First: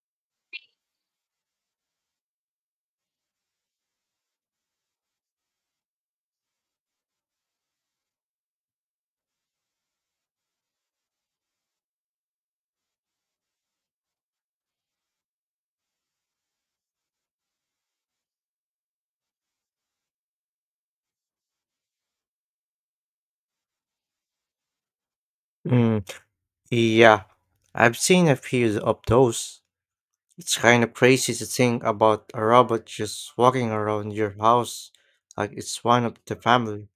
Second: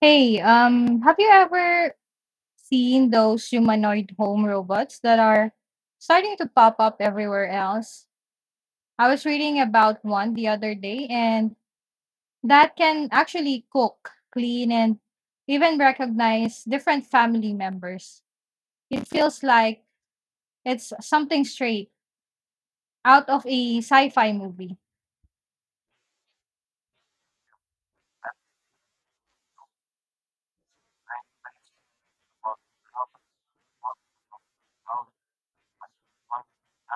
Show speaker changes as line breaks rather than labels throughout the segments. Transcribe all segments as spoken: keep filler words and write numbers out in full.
Hey, um, have you ever seen those humanoid home robots that are starting to pop up everywhere else? I was reading about one the other day, and that can actually cook, clean, and even recognize different family members. It feels like it's something straight out of a sci fi movie.
Mm, yeah, I've seen a few of those. It's kind of crazy to think about a robot just walking around your house like it's one of the family.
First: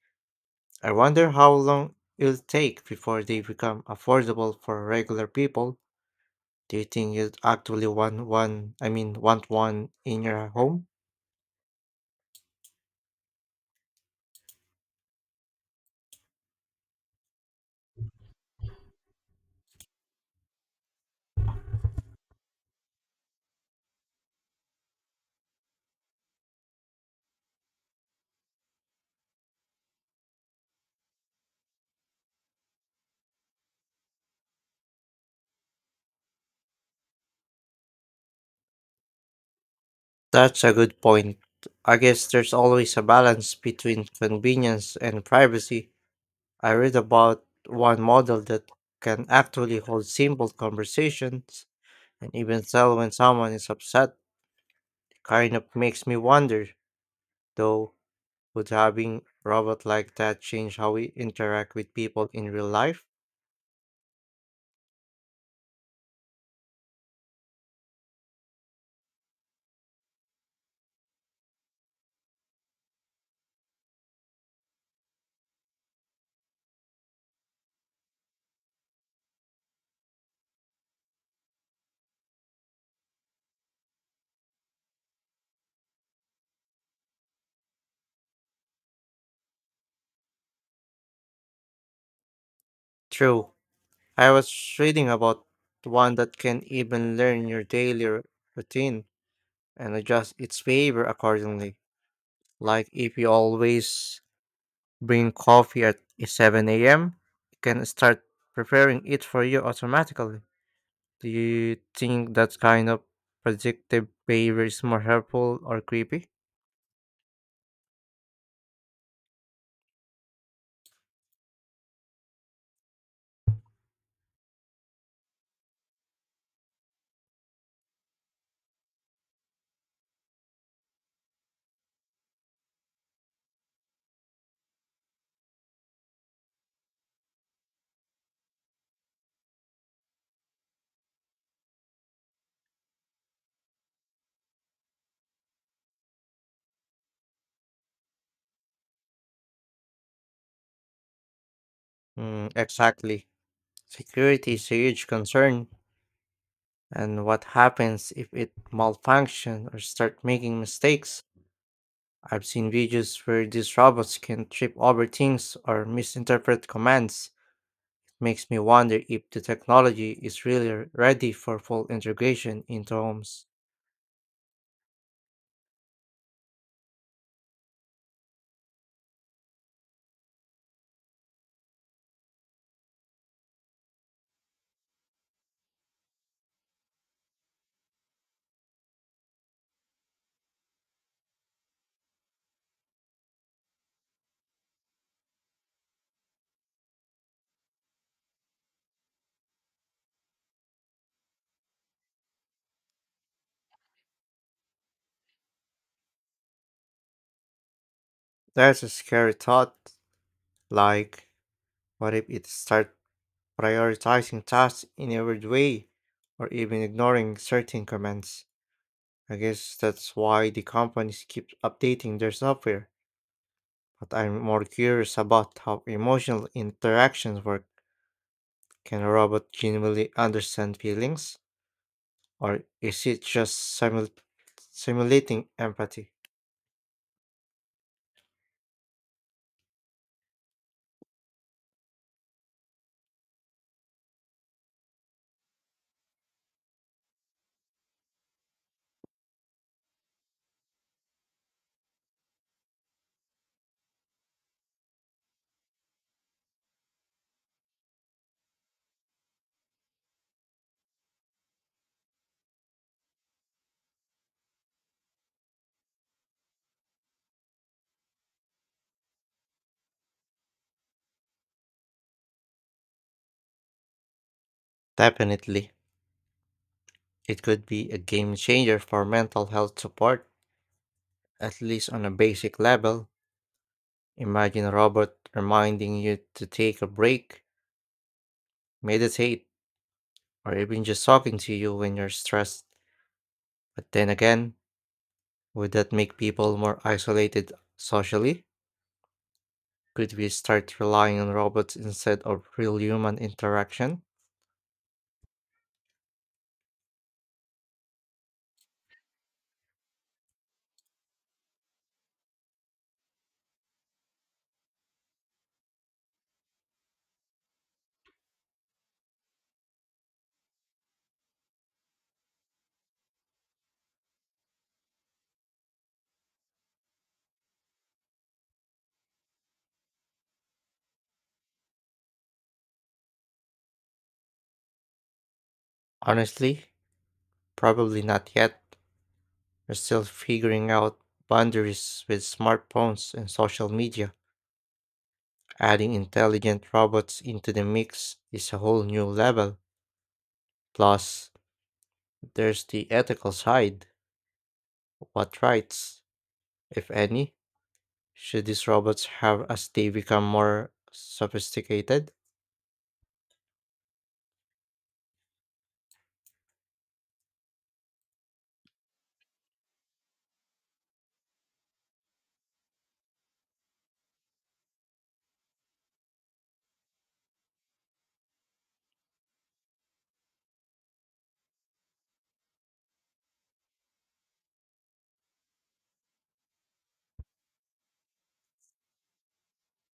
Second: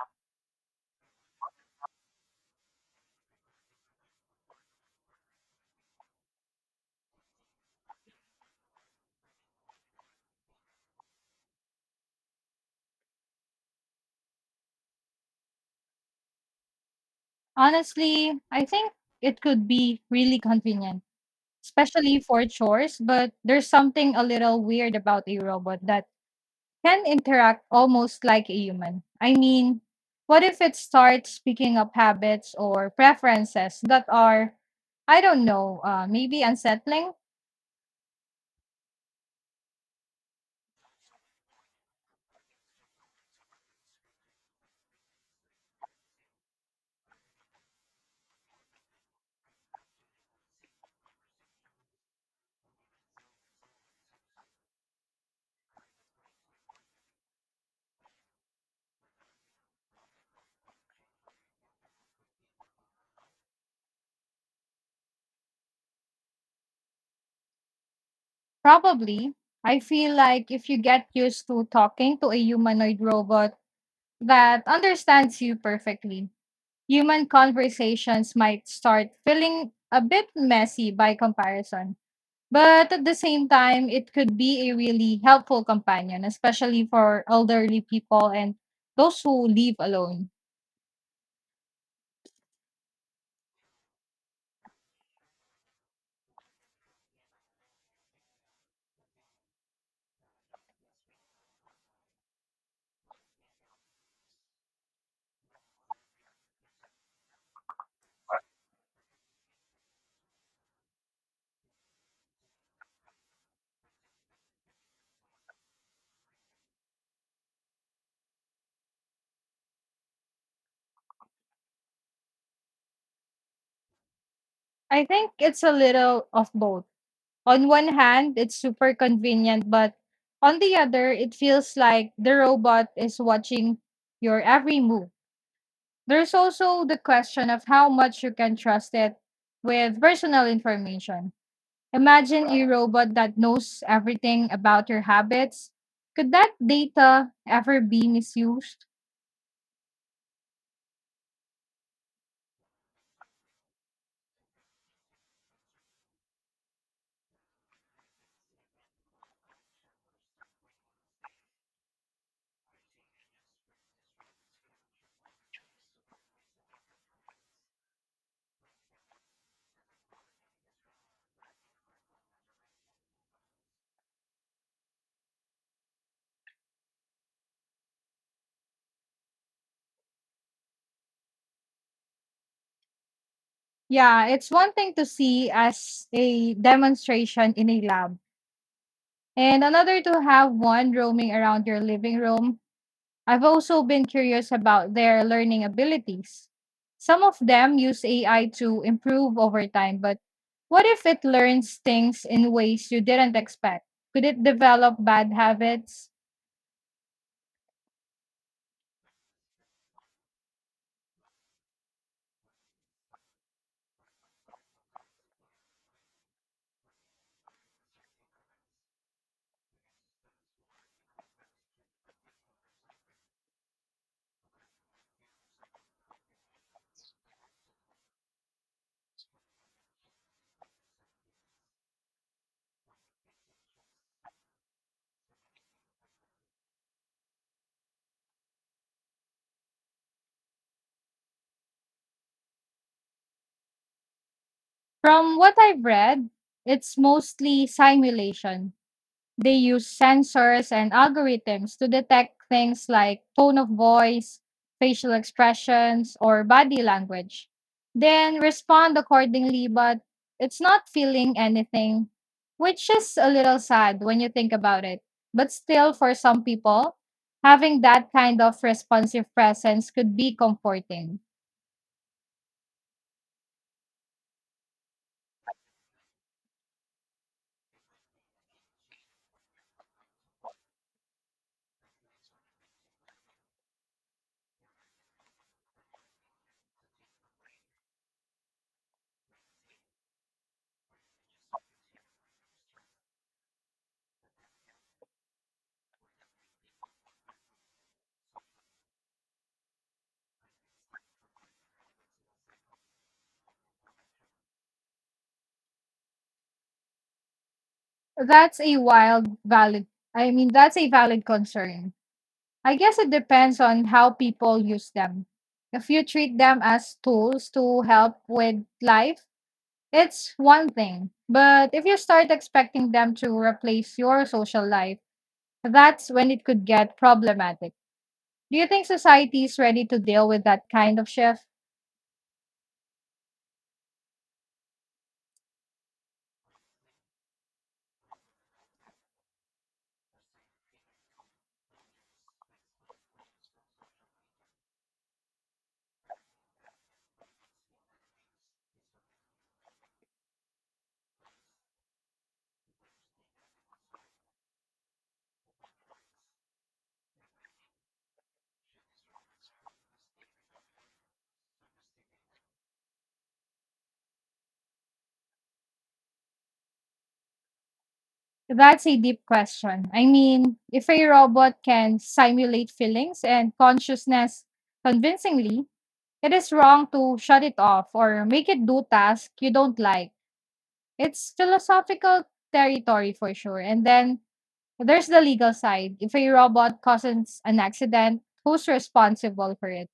I wonder how long it'll take before they become affordable for regular people. Do you think you'd actually want one, I mean, want one in your home?
Honestly, I think it could be really convenient, especially for chores, but there's something a little weird about a robot that can interact almost like a human. I mean, what if it starts picking up habits or preferences that are, I don't know, uh, maybe unsettling?
That's a good point. I guess there's always a balance between convenience and privacy. I read about one model that can actually hold simple conversations and even tell when someone is upset. Kind of makes me wonder, though, would having robot like that change how we interact with people in real life?
Probably. I feel like if you get used to talking to a humanoid robot that understands you perfectly, human conversations might start feeling a bit messy by comparison. But at the same time, it could be a really helpful companion, especially for elderly people and those who live alone.
True. I was reading about one that can even learn your daily r- routine and adjust its behavior accordingly. Like if you always bring coffee at seven a m. It can start preparing it for you automatically. Do you think that kind of predictive behavior is more helpful or creepy?
I think it's a little of both. On one hand, it's super convenient, but on the other, it feels like the robot is watching your every move. There's also the question of how much you can trust it with personal information. Imagine a robot that knows everything about your habits. Could that data ever be misused?
Mm, exactly. Security is a huge concern, and what happens if it malfunction or start making mistakes? I've seen videos where these robots can trip over things or misinterpret commands. It makes me wonder if the technology is really ready for full integration into homes.
Yeah, it's one thing to see as a demonstration in a lab, and another to have one roaming around your living room. I've also been curious about their learning abilities. Some of them use A I to improve over time, but what if it learns things in ways you didn't expect? Could it develop bad habits?
That's a scary thought. Like, what if it starts prioritizing tasks in a weird way, or even ignoring certain commands? I guess that's why the companies keep updating their software. But I'm more curious about how emotional interactions work. Can a robot genuinely understand feelings, or is it just simul- simulating empathy?
From what I've read, it's mostly simulation. They use sensors and algorithms to detect things like tone of voice, facial expressions, or body language, then respond accordingly, but it's not feeling anything, which is a little sad when you think about it. But still, for some people, having that kind of responsive presence could be comforting.
Definitely, it could be a game changer for mental health support, at least on a basic level. Imagine a robot reminding you to take a break, meditate, or even just talking to you when you're stressed. But then again, would that make people more isolated socially? Could we start relying on robots instead of real human interaction?
That's a wild, valid, I mean, that's a valid concern. I guess it depends on how people use them. If you treat them as tools to help with life, it's one thing. But if you start expecting them to replace your social life, that's when it could get problematic. Do you think society is ready to deal with that kind of shift?
Honestly, probably not yet. We're still figuring out boundaries with smartphones and social media. Adding intelligent robots into the mix is a whole new level. Plus, there's the ethical side. What rights, if any, should these robots have as they become more sophisticated?
That's a deep question. I mean, if a robot can simulate feelings and consciousness convincingly, it is wrong to shut it off or make it do tasks you don't like. It's philosophical territory for sure. And then there's the legal side. If a robot causes an accident, who's responsible for it?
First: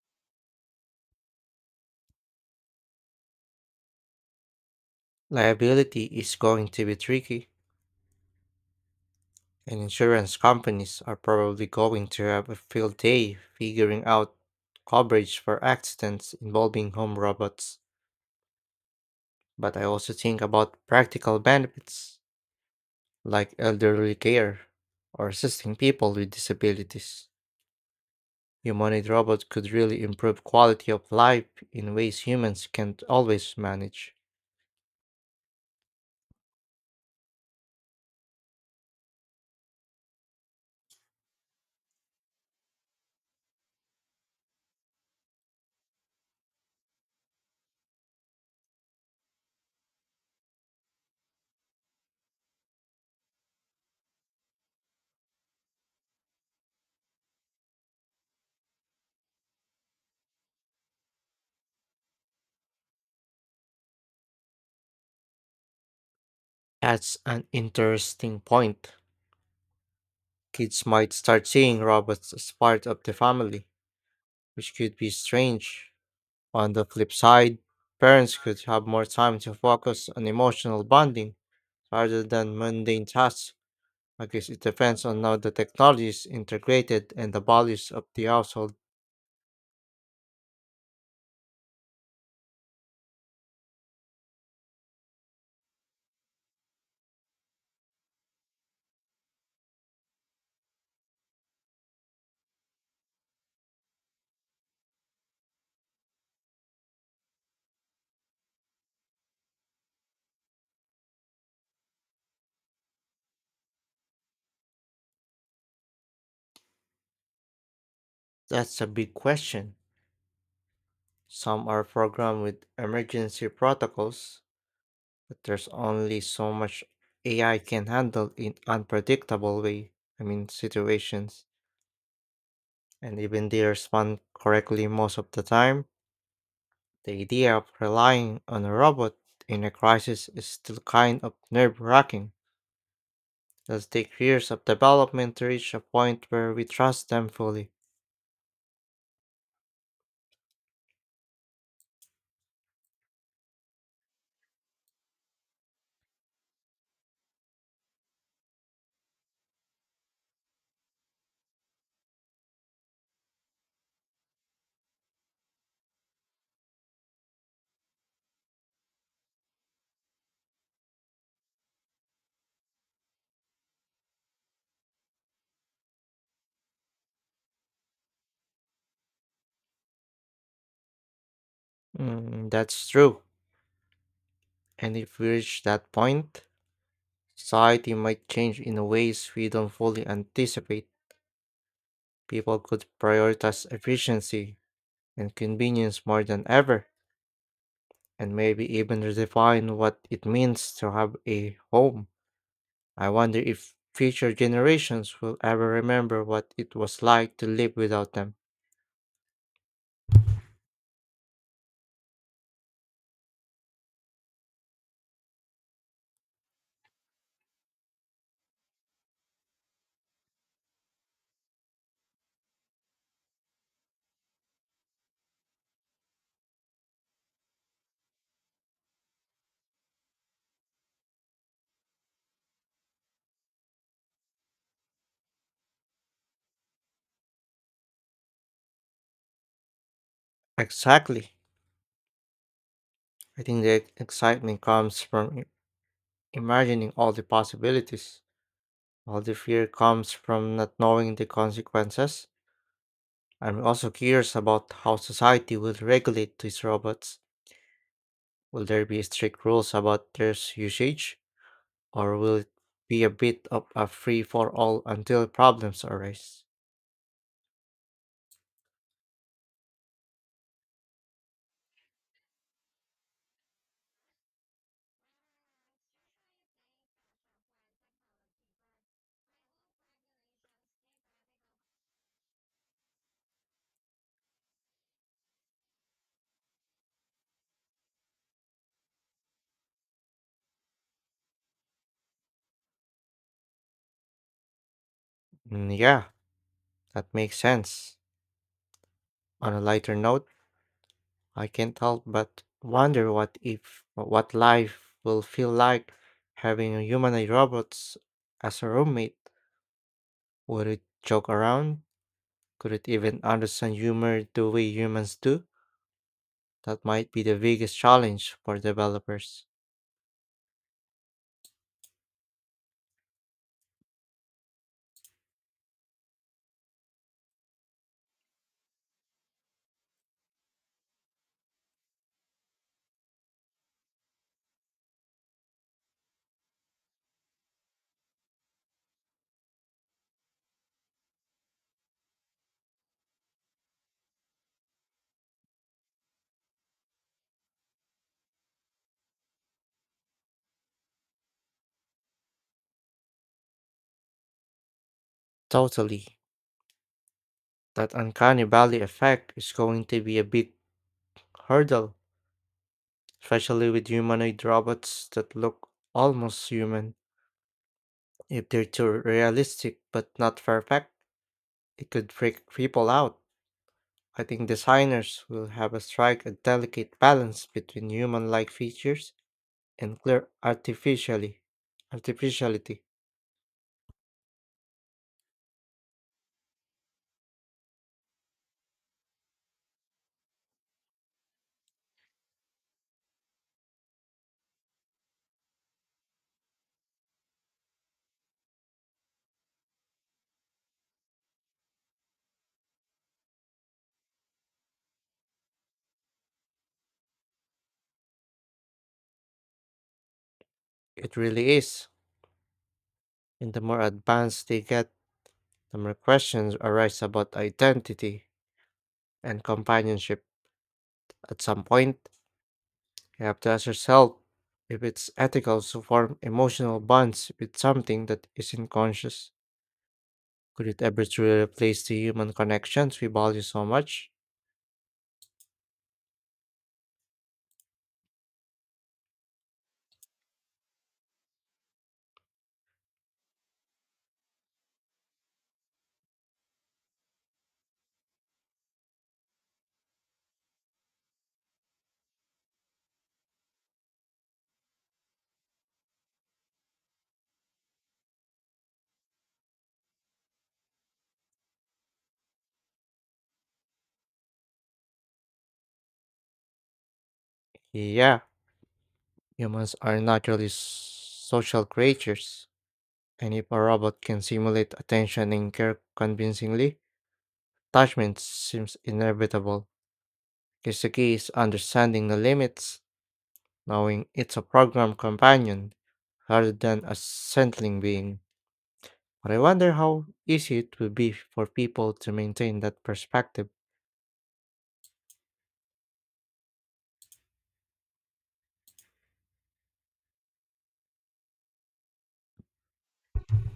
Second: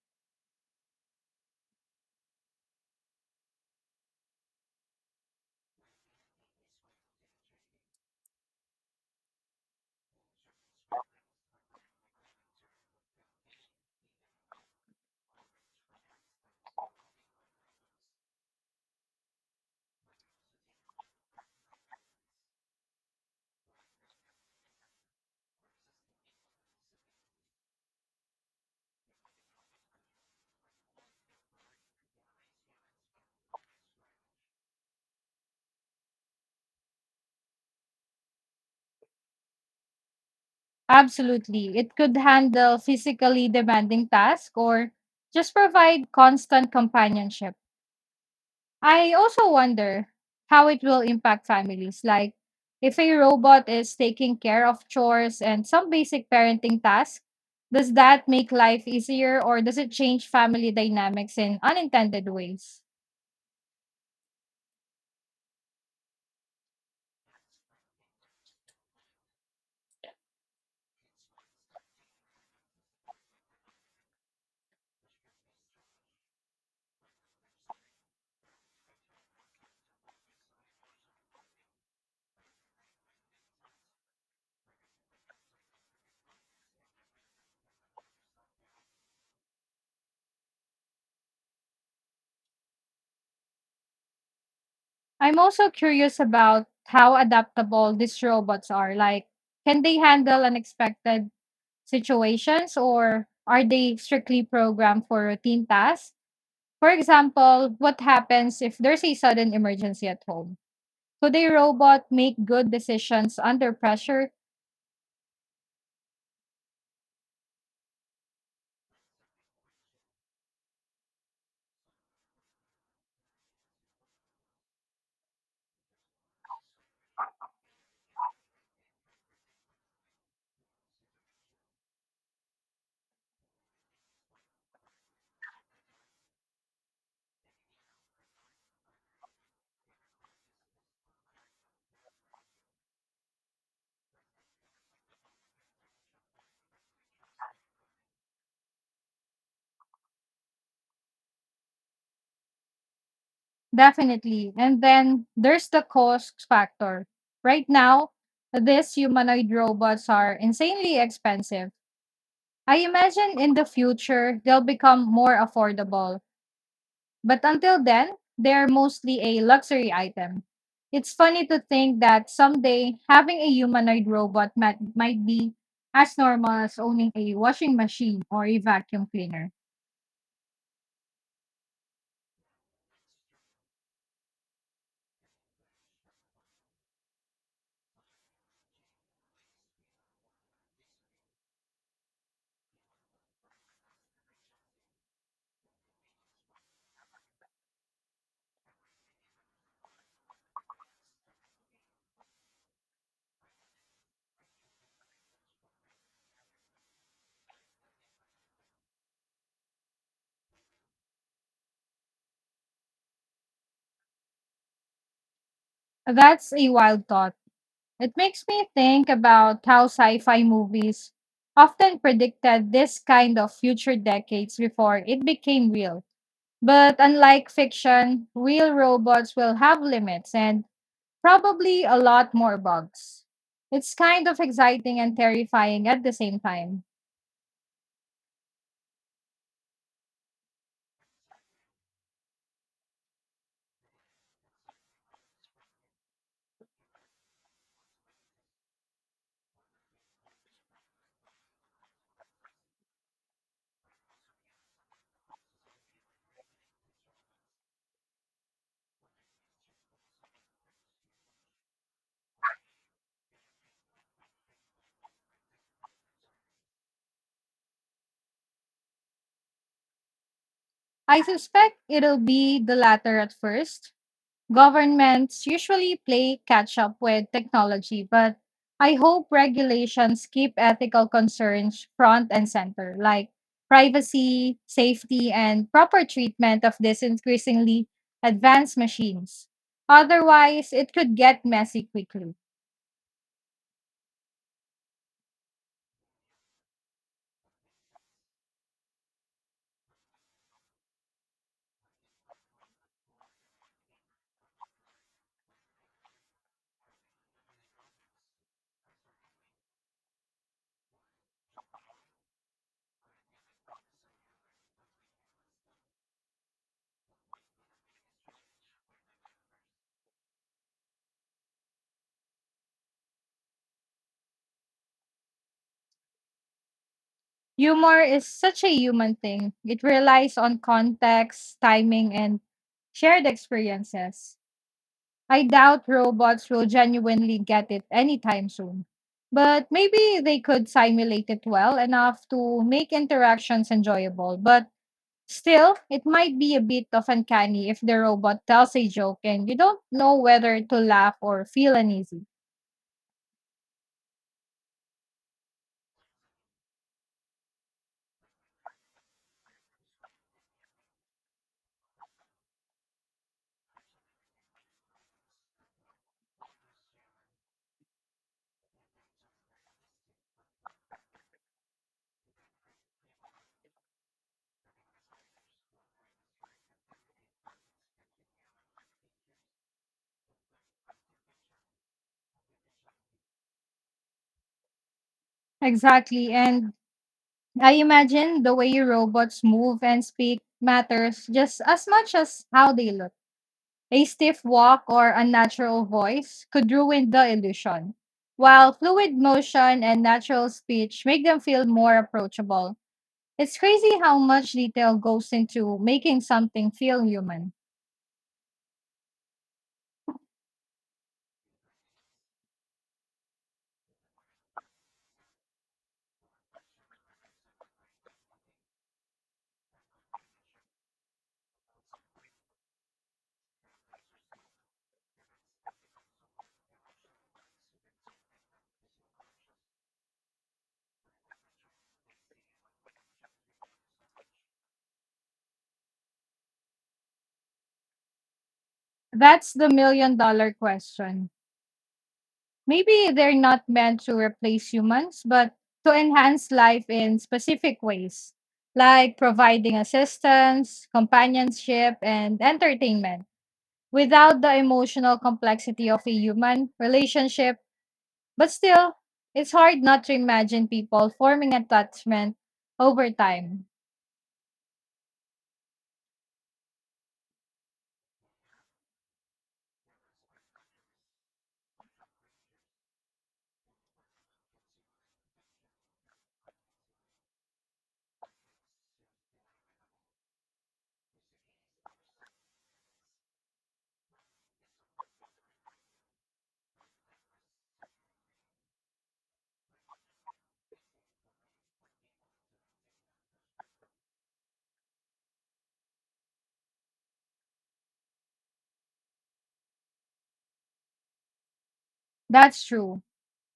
Liability is going to be tricky, and insurance companies are probably going to have a field day figuring out coverage for accidents involving home robots. But I also think about practical benefits like elderly care or assisting people with disabilities. Humanoid robots could really improve quality of life in ways humans can't always manage.
Absolutely. It could handle physically demanding tasks or just provide constant companionship. I also wonder how it will impact families. Like, if a robot is taking care of chores and some basic parenting tasks, does that make life easier or does it change family dynamics in unintended ways?
That's an interesting point. Kids might start seeing robots as part of the family, which could be strange. On the flip side, parents could have more time to focus on emotional bonding rather than mundane tasks. I guess it depends on how the technology is integrated and the values of the household.
I'm also curious about how adaptable these robots are. Like, can they handle unexpected situations or are they strictly programmed for routine tasks? For example, what happens if there's a sudden emergency at home? Could a robot make good decisions under pressure?
That's a big question. Some are programmed with emergency protocols, but there's only so much A I can handle in unpredictable way, I mean situations. And even they respond correctly most of the time, the idea of relying on a robot in a crisis is still kind of nerve-wracking. It'll take years of development to reach a point where we trust them fully.
Definitely. And then there's the cost factor. Right now, these humanoid robots are insanely expensive. I imagine in the future they'll become more affordable, but until then, they're mostly a luxury item. It's funny to think that someday having a humanoid robot might, might be as normal as owning a washing machine or a vacuum cleaner.
Mm, that's true. And if we reach that point, society might change in ways we don't fully anticipate. People could prioritize efficiency and convenience more than ever, and maybe even redefine what it means to have a home. I wonder if future generations will ever remember what it was like to live without them.
That's a wild thought. It makes me think about how sci fi movies often predicted this kind of future decades before it became real. But unlike fiction, real robots will have limits and probably a lot more bugs. It's kind of exciting and terrifying at the same time.
Exactly. I think the excitement comes from i- imagining all the possibilities, while the fear comes from not knowing the consequences. I'm also curious about how society will regulate these robots. Will there be strict rules about their usage? Or will it be a bit of a free for all until problems arise?
I suspect it'll be the latter at first. Governments usually play catch up with technology, but I hope regulations keep ethical concerns front and center, like privacy, safety, and proper treatment of these increasingly advanced machines. Otherwise, it could get messy quickly.
Mm, yeah, that makes sense. On a lighter note, I can't help but wonder what if what life will feel like having a humanoid robots as a roommate. Would it joke around? Could it even understand humor the way humans do? That might be the biggest challenge for developers.
Humor is such a human thing, it relies on context, timing, and shared experiences. I doubt robots will genuinely get it anytime soon. But maybe they could simulate it well enough to make interactions enjoyable. But still, it might be a bit of uncanny if the robot tells a joke and you don't know whether to laugh or feel uneasy.
Totally. That uncanny valley effect is going to be a big hurdle especially with humanoid robots that look almost human. If they're too realistic but not perfect, it could freak people out. I think designers will have to strike a delicate balance between human like features and clear artificially artificiality.
Exactly. And I imagine the way robots move and speak matters just as much as how they look. A stiff walk or unnatural voice could ruin the illusion, while fluid motion and natural speech make them feel more approachable. It's crazy how much detail goes into making something feel human.
It really is. And the more advanced they get, the more questions arise about identity and companionship. At some point, you have to ask yourself if it's ethical to form emotional bonds with something that isn't conscious. Could it ever truly replace the human connections we value so much?
That's the million dollar question. Maybe they're not meant to replace humans, but to enhance life in specific ways, like providing assistance, companionship, and entertainment, without the emotional complexity of a human relationship. But still, it's hard not to imagine people forming attachment over time.
Yeah, humans are naturally s- social creatures, and if a robot can simulate attention and care convincingly, attachment seems inevitable. Because the key is understanding the limits, knowing it's a program companion rather than a sentient being. But I wonder how easy it would be for people to maintain that perspective.
That's true.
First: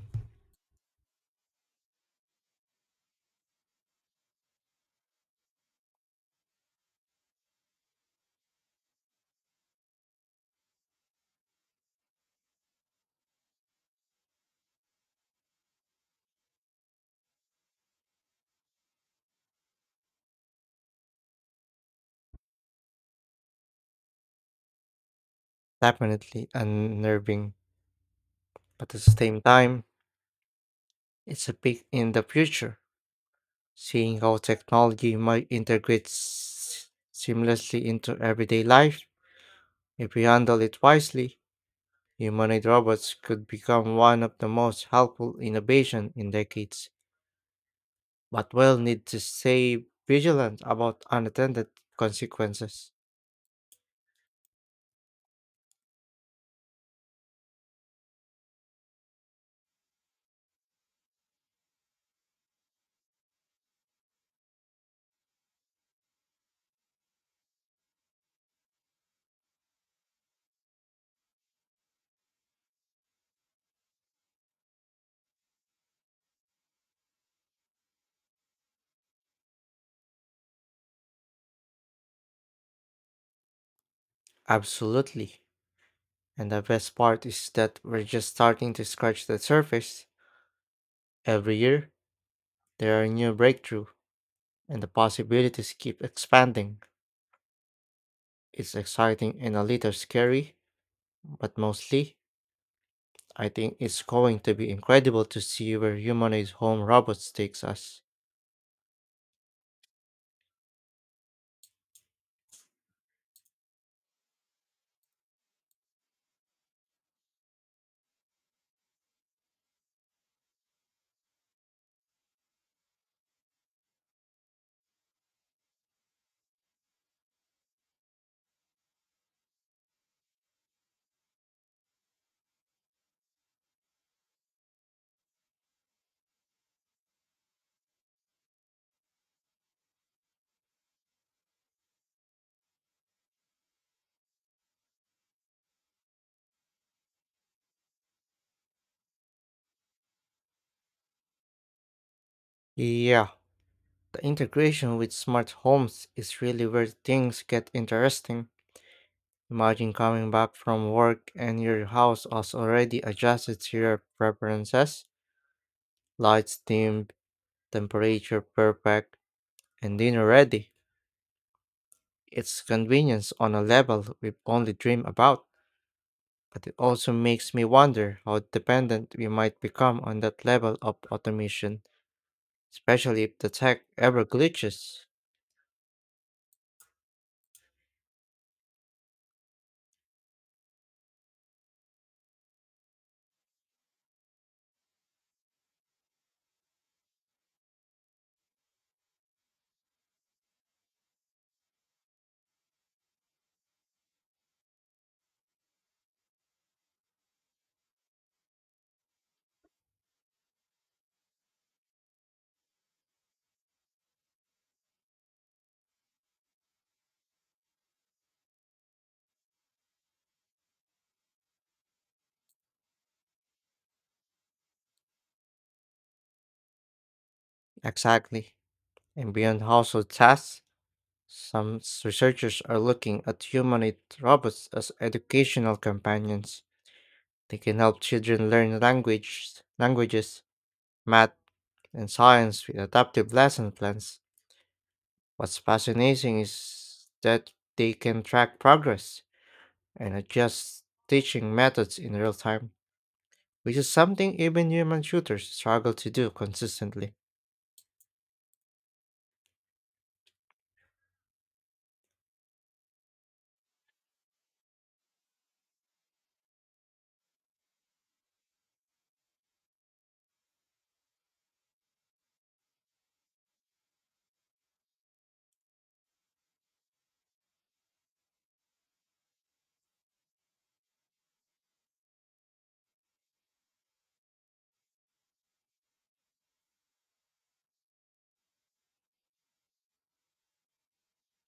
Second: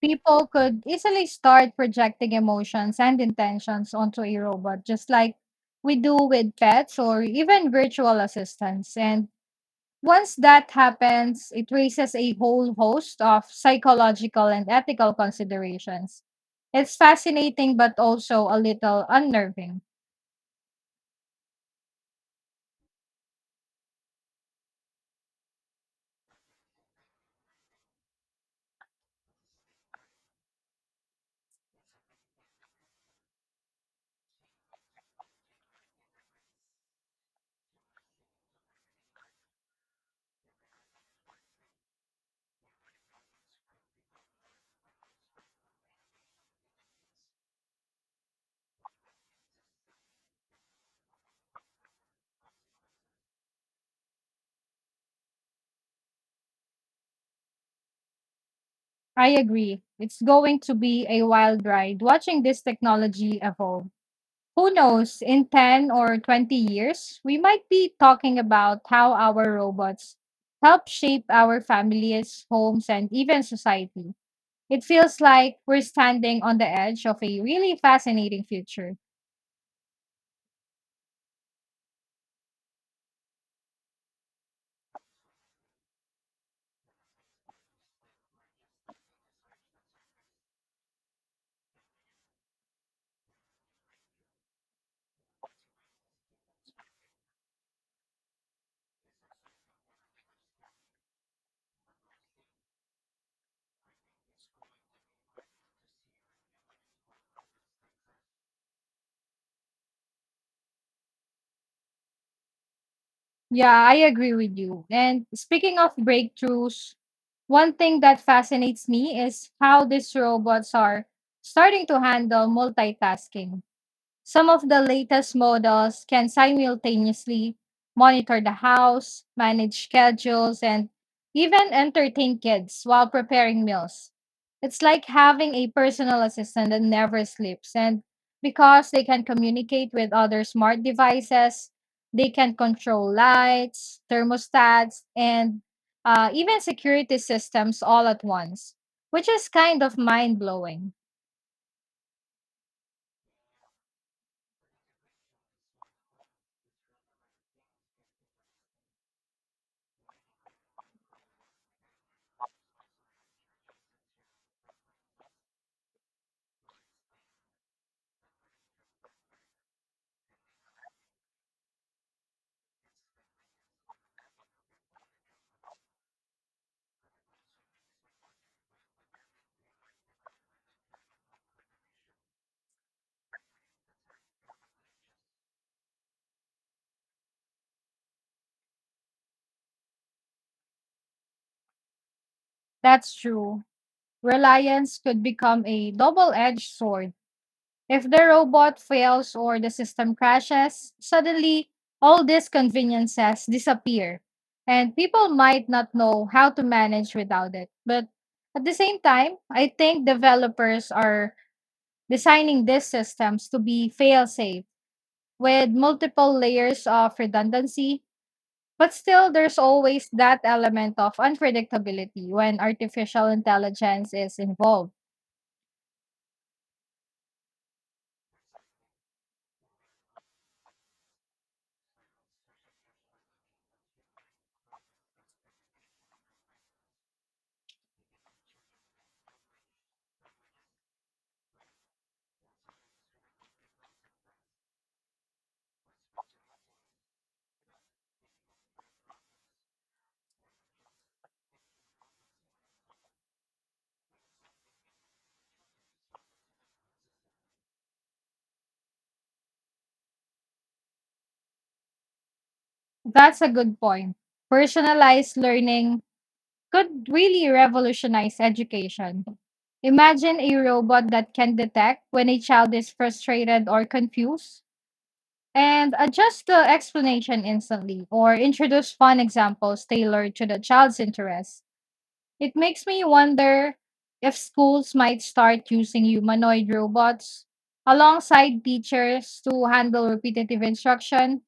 People could easily start projecting emotions and intentions onto a robot, just like we do with pets or even virtual assistants. And once that happens, it raises a whole host of psychological and ethical considerations. It's fascinating, but also a little unnerving.
Definitely unnerving, but at the same time, it's a peek in the future, seeing how technology might integrate s- seamlessly into everyday life. If we handle it wisely, humanoid robots could become one of the most helpful innovation in decades, but we'll need to stay vigilant about unattended consequences.
I agree. It's going to be a wild ride watching this technology evolve. Who knows, in ten or twenty years, we might be talking about how our robots help shape our families, homes, and even society. It feels like we're standing on the edge of a really fascinating future.
Absolutely. And the best part is that we're just starting to scratch the surface. Every year, there are new breakthrough, and the possibilities keep expanding. It's exciting and a little scary, but mostly, I think it's going to be incredible to see where humanoid home robots takes us.
Yeah, I agree with you. And speaking of breakthroughs, one thing that fascinates me is how these robots are starting to handle multitasking. Some of the latest models can simultaneously monitor the house, manage schedules, and even entertain kids while preparing meals. It's like having a personal assistant that never sleeps. And because they can communicate with other smart devices, they can control lights, thermostats, and uh, even security systems all at once, which is kind of mind blowing.
Yeah, the integration with smart homes is really where things get interesting. Imagine coming back from work and your house has already adjusted to your preferences, lights, theme, temperature perfect, and dinner ready. It's convenience on a level we only dream about, but it also makes me wonder how dependent we might become on that level of automation, especially if the tech ever glitches.
That's true. Reliance could become a double edged sword. If the robot fails or the system crashes, suddenly all these conveniences disappear, and people might not know how to manage without it. But at the same time, I think developers are designing these systems to be fail safe with multiple layers of redundancy. But still, there's always that element of unpredictability when artificial intelligence is involved.
Exactly. And beyond household tasks, some s- researchers are looking at humanoid robots as educational companions. They can help children learn language, languages, math, and science with adaptive lesson plans. What's fascinating is that they can track progress and adjust teaching methods in real time, which is something even human tutors struggle to do consistently.
That's a good point. Personalized learning could really revolutionize education. Imagine a robot that can detect when a child is frustrated or confused and adjust the explanation instantly or introduce fun examples tailored to the child's interests. It makes me wonder if schools might start using humanoid robots alongside teachers to handle repetitive instruction,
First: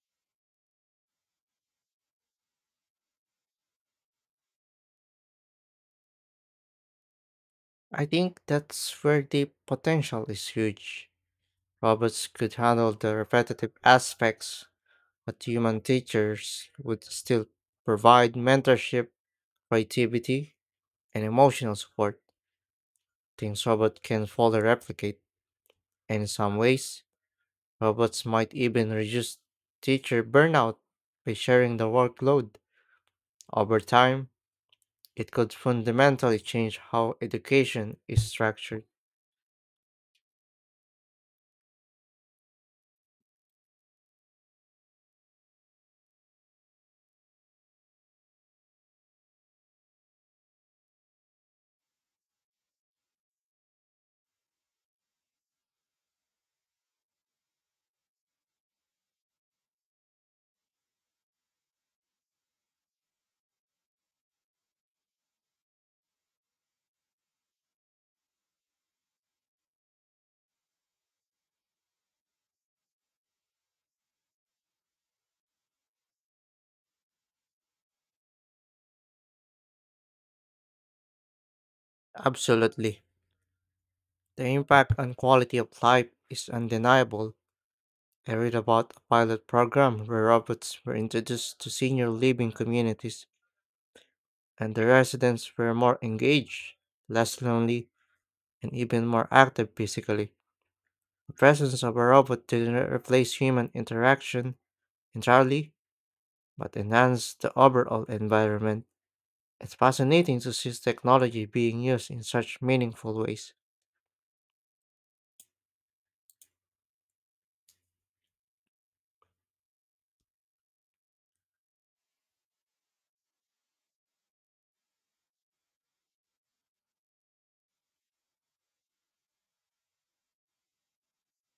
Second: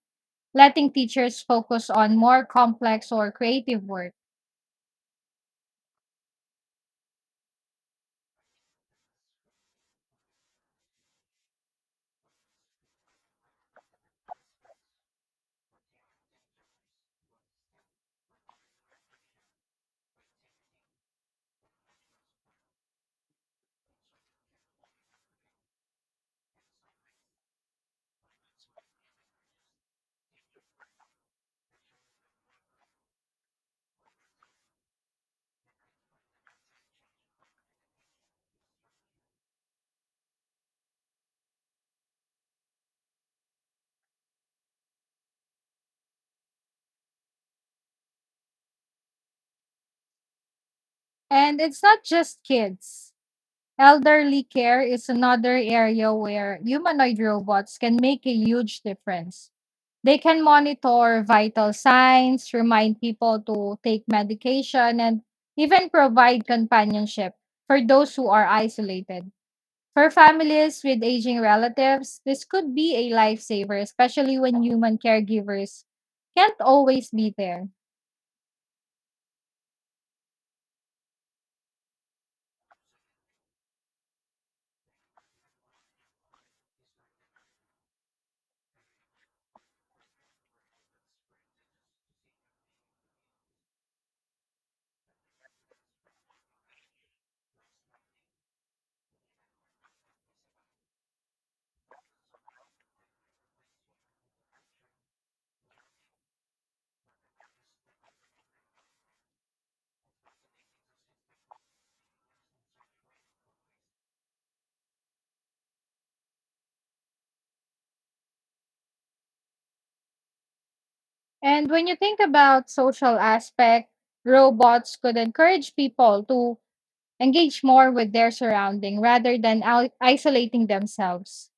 letting teachers focus on more complex or creative work.
I think that's where the potential is huge. Robots could handle the repetitive aspects, but human teachers would still provide mentorship, creativity, and emotional support, things robots can fully replicate. And in some ways, robots might even reduce teacher burnout by sharing the workload. Over time, it could fundamentally change how education is structured.
And it's not just kids. Elderly care is another area where humanoid robots can make a huge difference. They can monitor vital signs, remind people to take medication, and even provide companionship for those who are isolated. For families with aging relatives, this could be a lifesaver, especially when human caregivers can't always be there.
Absolutely. The impact on quality of life is undeniable. I read about a pilot program where robots were introduced to senior living communities, and the residents were more engaged, less lonely, and even more active physically. The presence of a robot didn't replace human interaction entirely, but enhance the overall environment. It's fascinating to see technology being used in such meaningful ways.
And when you think about social aspect, robots could encourage people to engage more with their surrounding rather than al- isolating themselves.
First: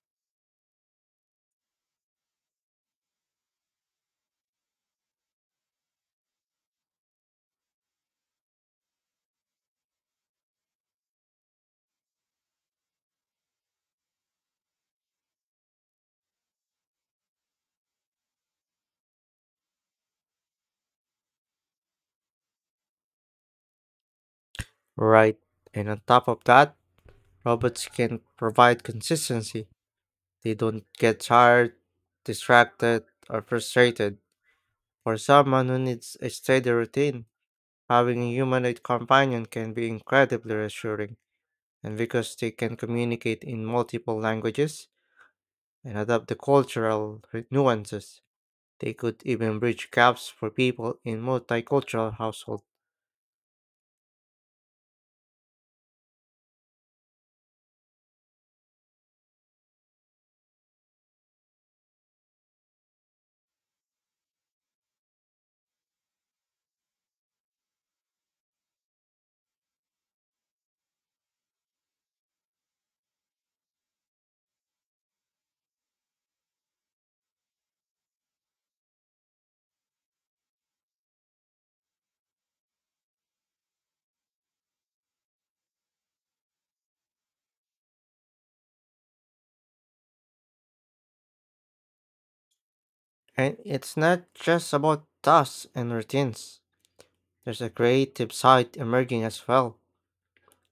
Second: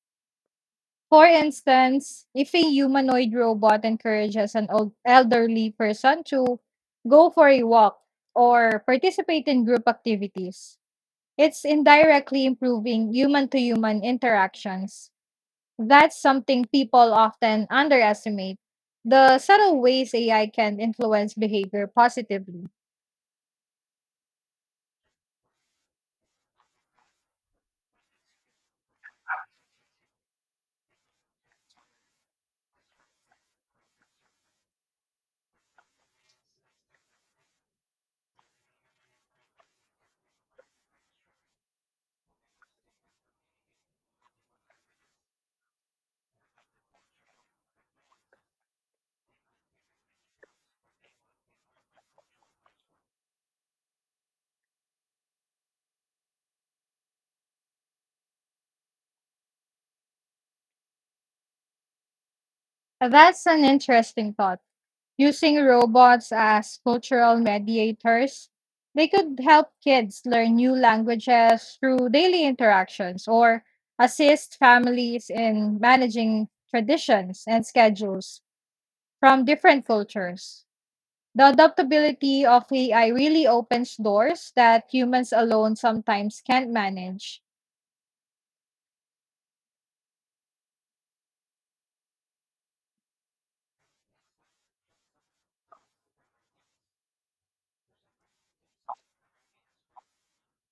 For instance, if a humanoid robot encourages an old elderly person to go for a walk or participate in group activities, it's indirectly improving human to human interactions. That's something people often underestimate. The subtle ways A I can influence behavior positively.
Right, and on top of that, robots can provide consistency. They don't get tired, distracted, or frustrated. For someone who needs a steady routine, having a humanoid companion can be incredibly reassuring. And because they can communicate in multiple languages and adapt the cultural re- nuances, they could even bridge gaps for people in multicultural households.
That's an interesting thought. Using robots as cultural mediators, they could help kids learn new languages through daily interactions or assist families in managing traditions and schedules from different cultures. The adaptability of A I really opens doors that humans alone sometimes can't manage.
And it's not just about tasks and routines. There's a creative side emerging as well.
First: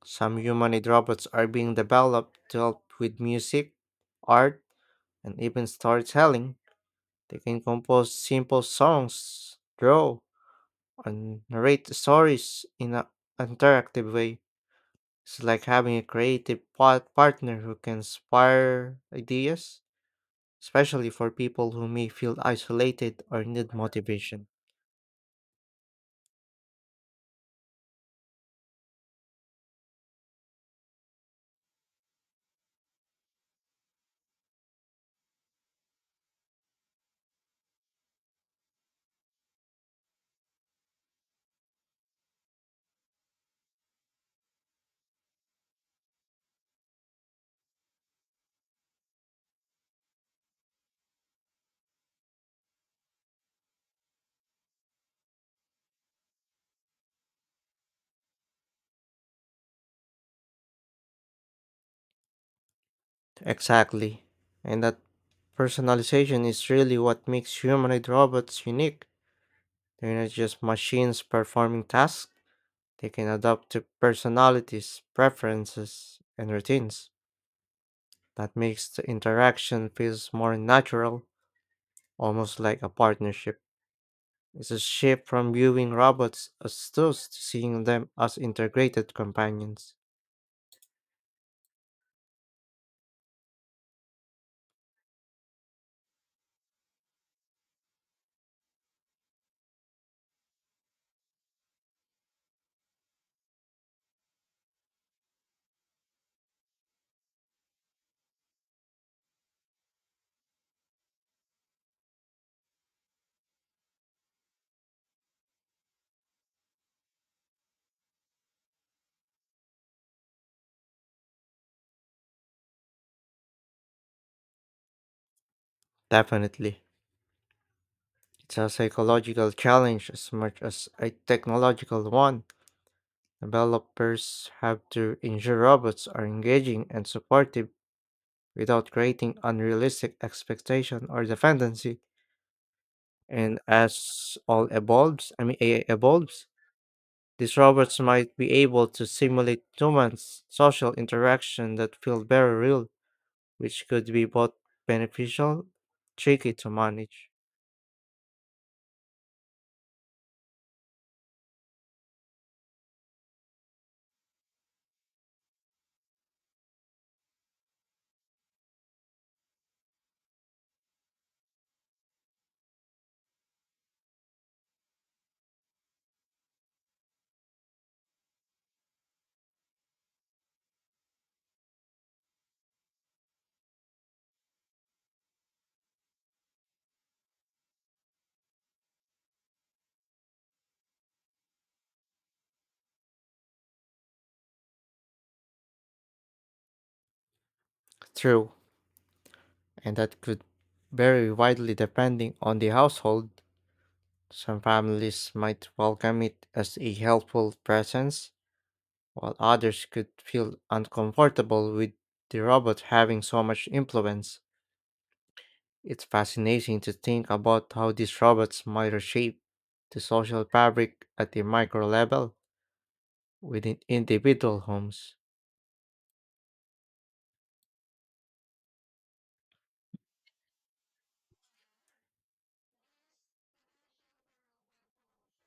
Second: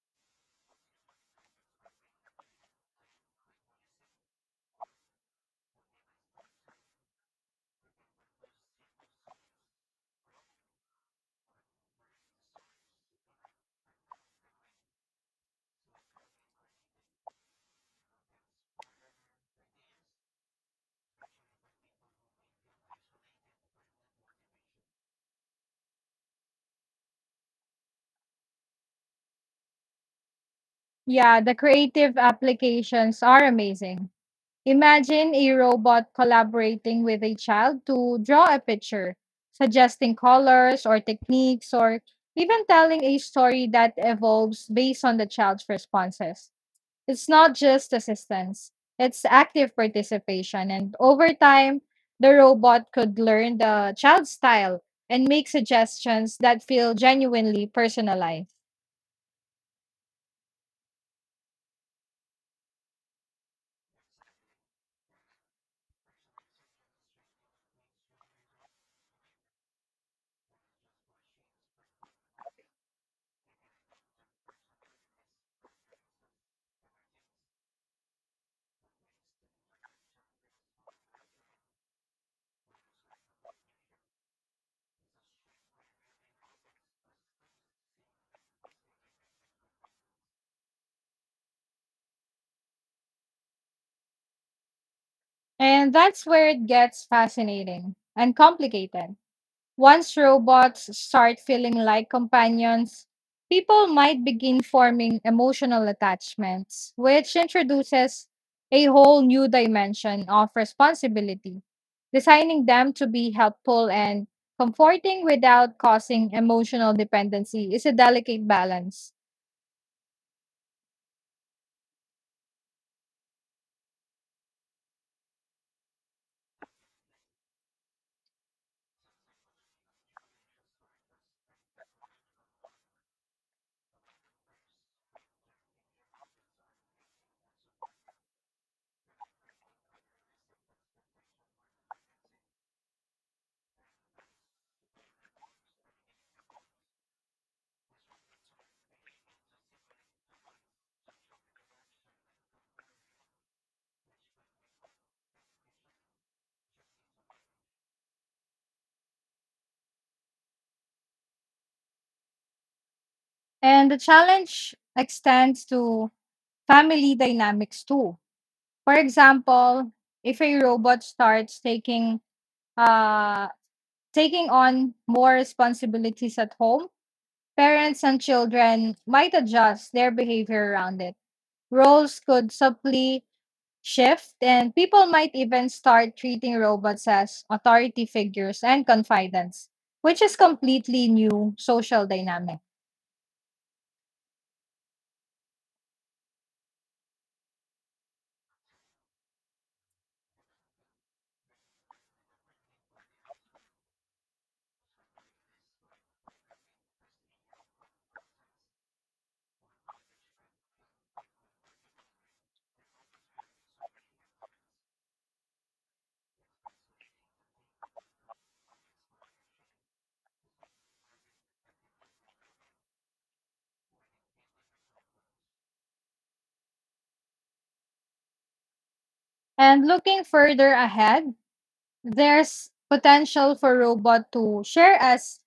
Some humanoid robots are being developed to help with music, art, and even storytelling. They can compose simple songs, draw, and narrate stories in an interactive way. It's like having a creative part- partner who can inspire ideas especially for people who may feel isolated or need motivation.
Yeah, the creative applications are amazing. Imagine a robot collaborating with a child to draw a picture, suggesting colors or techniques, or even telling a story that evolves based on the child's responses. It's not just assistance, it's active participation. And over time, the robot could learn the child's style and make suggestions that feel genuinely personalized.
Exactly. And that personalization is really what makes humanoid robots unique. They're not just machines performing tasks, they can adapt to personalities, preferences, and routines. That makes the interaction feels more natural, almost like a partnership. It's a shift from viewing robots as tools to seeing them as integrated companions.
And that's where it gets fascinating and complicated. Once robots start feeling like companions, people might begin forming emotional attachments, which introduces a whole new dimension of responsibility, designing them to be helpful and comforting without causing emotional dependency is a delicate balance.
Definitely. It's a psychological challenge as much as a technological one. Developers have to ensure robots are engaging and supportive without creating unrealistic expectation or dependency. And as all evolves, I mean A I evolves, these robots might be able to simulate humans' social interaction that feel very real, which could be both beneficial, tricky to manage.
And the challenge extends to family dynamics too. For example, if a robot starts taking uh, taking on more responsibilities at home, parents and children might adjust their behavior around it. Roles could subtly shift, and people might even start treating robots as authority figures and confidants, which is completely new social dynamic.
True. And that could vary widely depending on the household. Some families might welcome it as a helpful presence, while others could feel uncomfortable with the robot having so much influence. It's fascinating to think about how these robots might reshape the social fabric at the micro level within individual homes.
And looking further ahead, there's potential for robot to share as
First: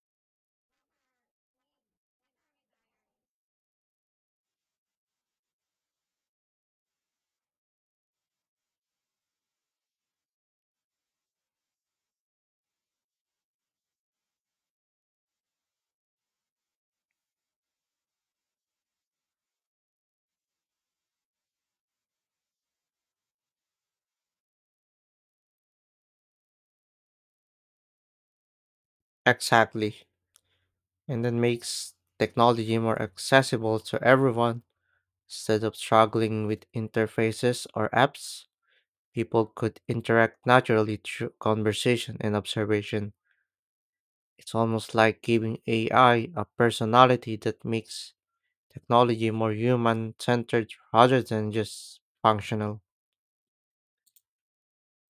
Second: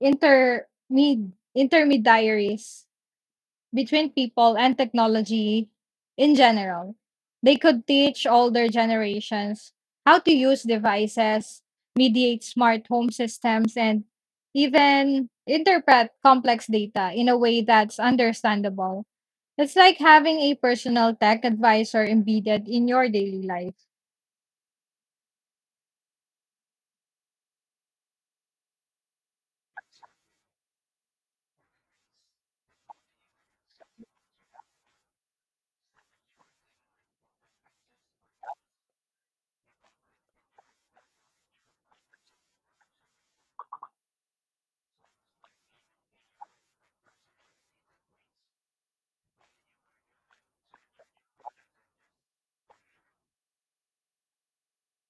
intermed intermediaries between people and technology in general. They could teach older generations how to use devices, mediate smart home systems, and even interpret complex data in a way that's understandable. It's like having a personal tech advisor embedded in your daily life.
Exactly. And that makes technology more accessible to everyone. Instead of struggling with interfaces or apps, people could interact naturally through conversation and observation. It's almost like giving A I a personality that makes technology more human centered rather than just functional.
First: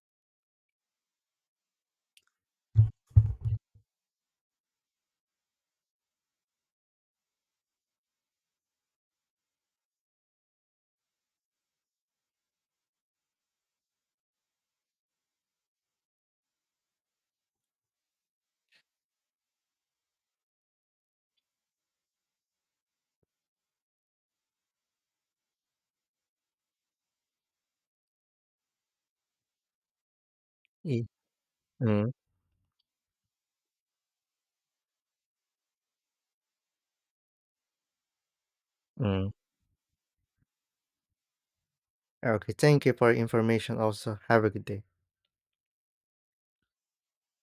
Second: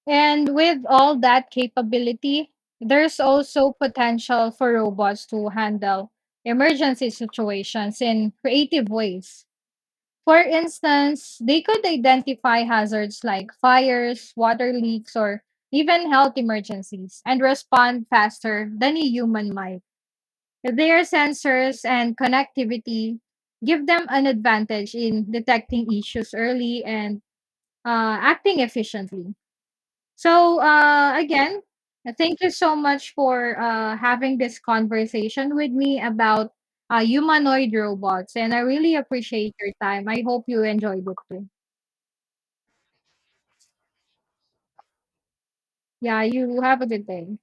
And with all that capability, there's also potential for robots to handle emergency situations in creative ways. For instance, they could identify hazards like fires, water leaks, or even health emergencies and respond faster than a human might. Their sensors and connectivity give them an advantage in detecting issues early and uh, acting efficiently. So,
Y-
uh, again,
Mm,
thank you so much for uh, having this conversation with me about uh, humanoid robots. And I really
mm.
appreciate your time. I hope you enjoyed it too.
Okay, thank you for your information also. Have a good day.
Yeah, you have a good day.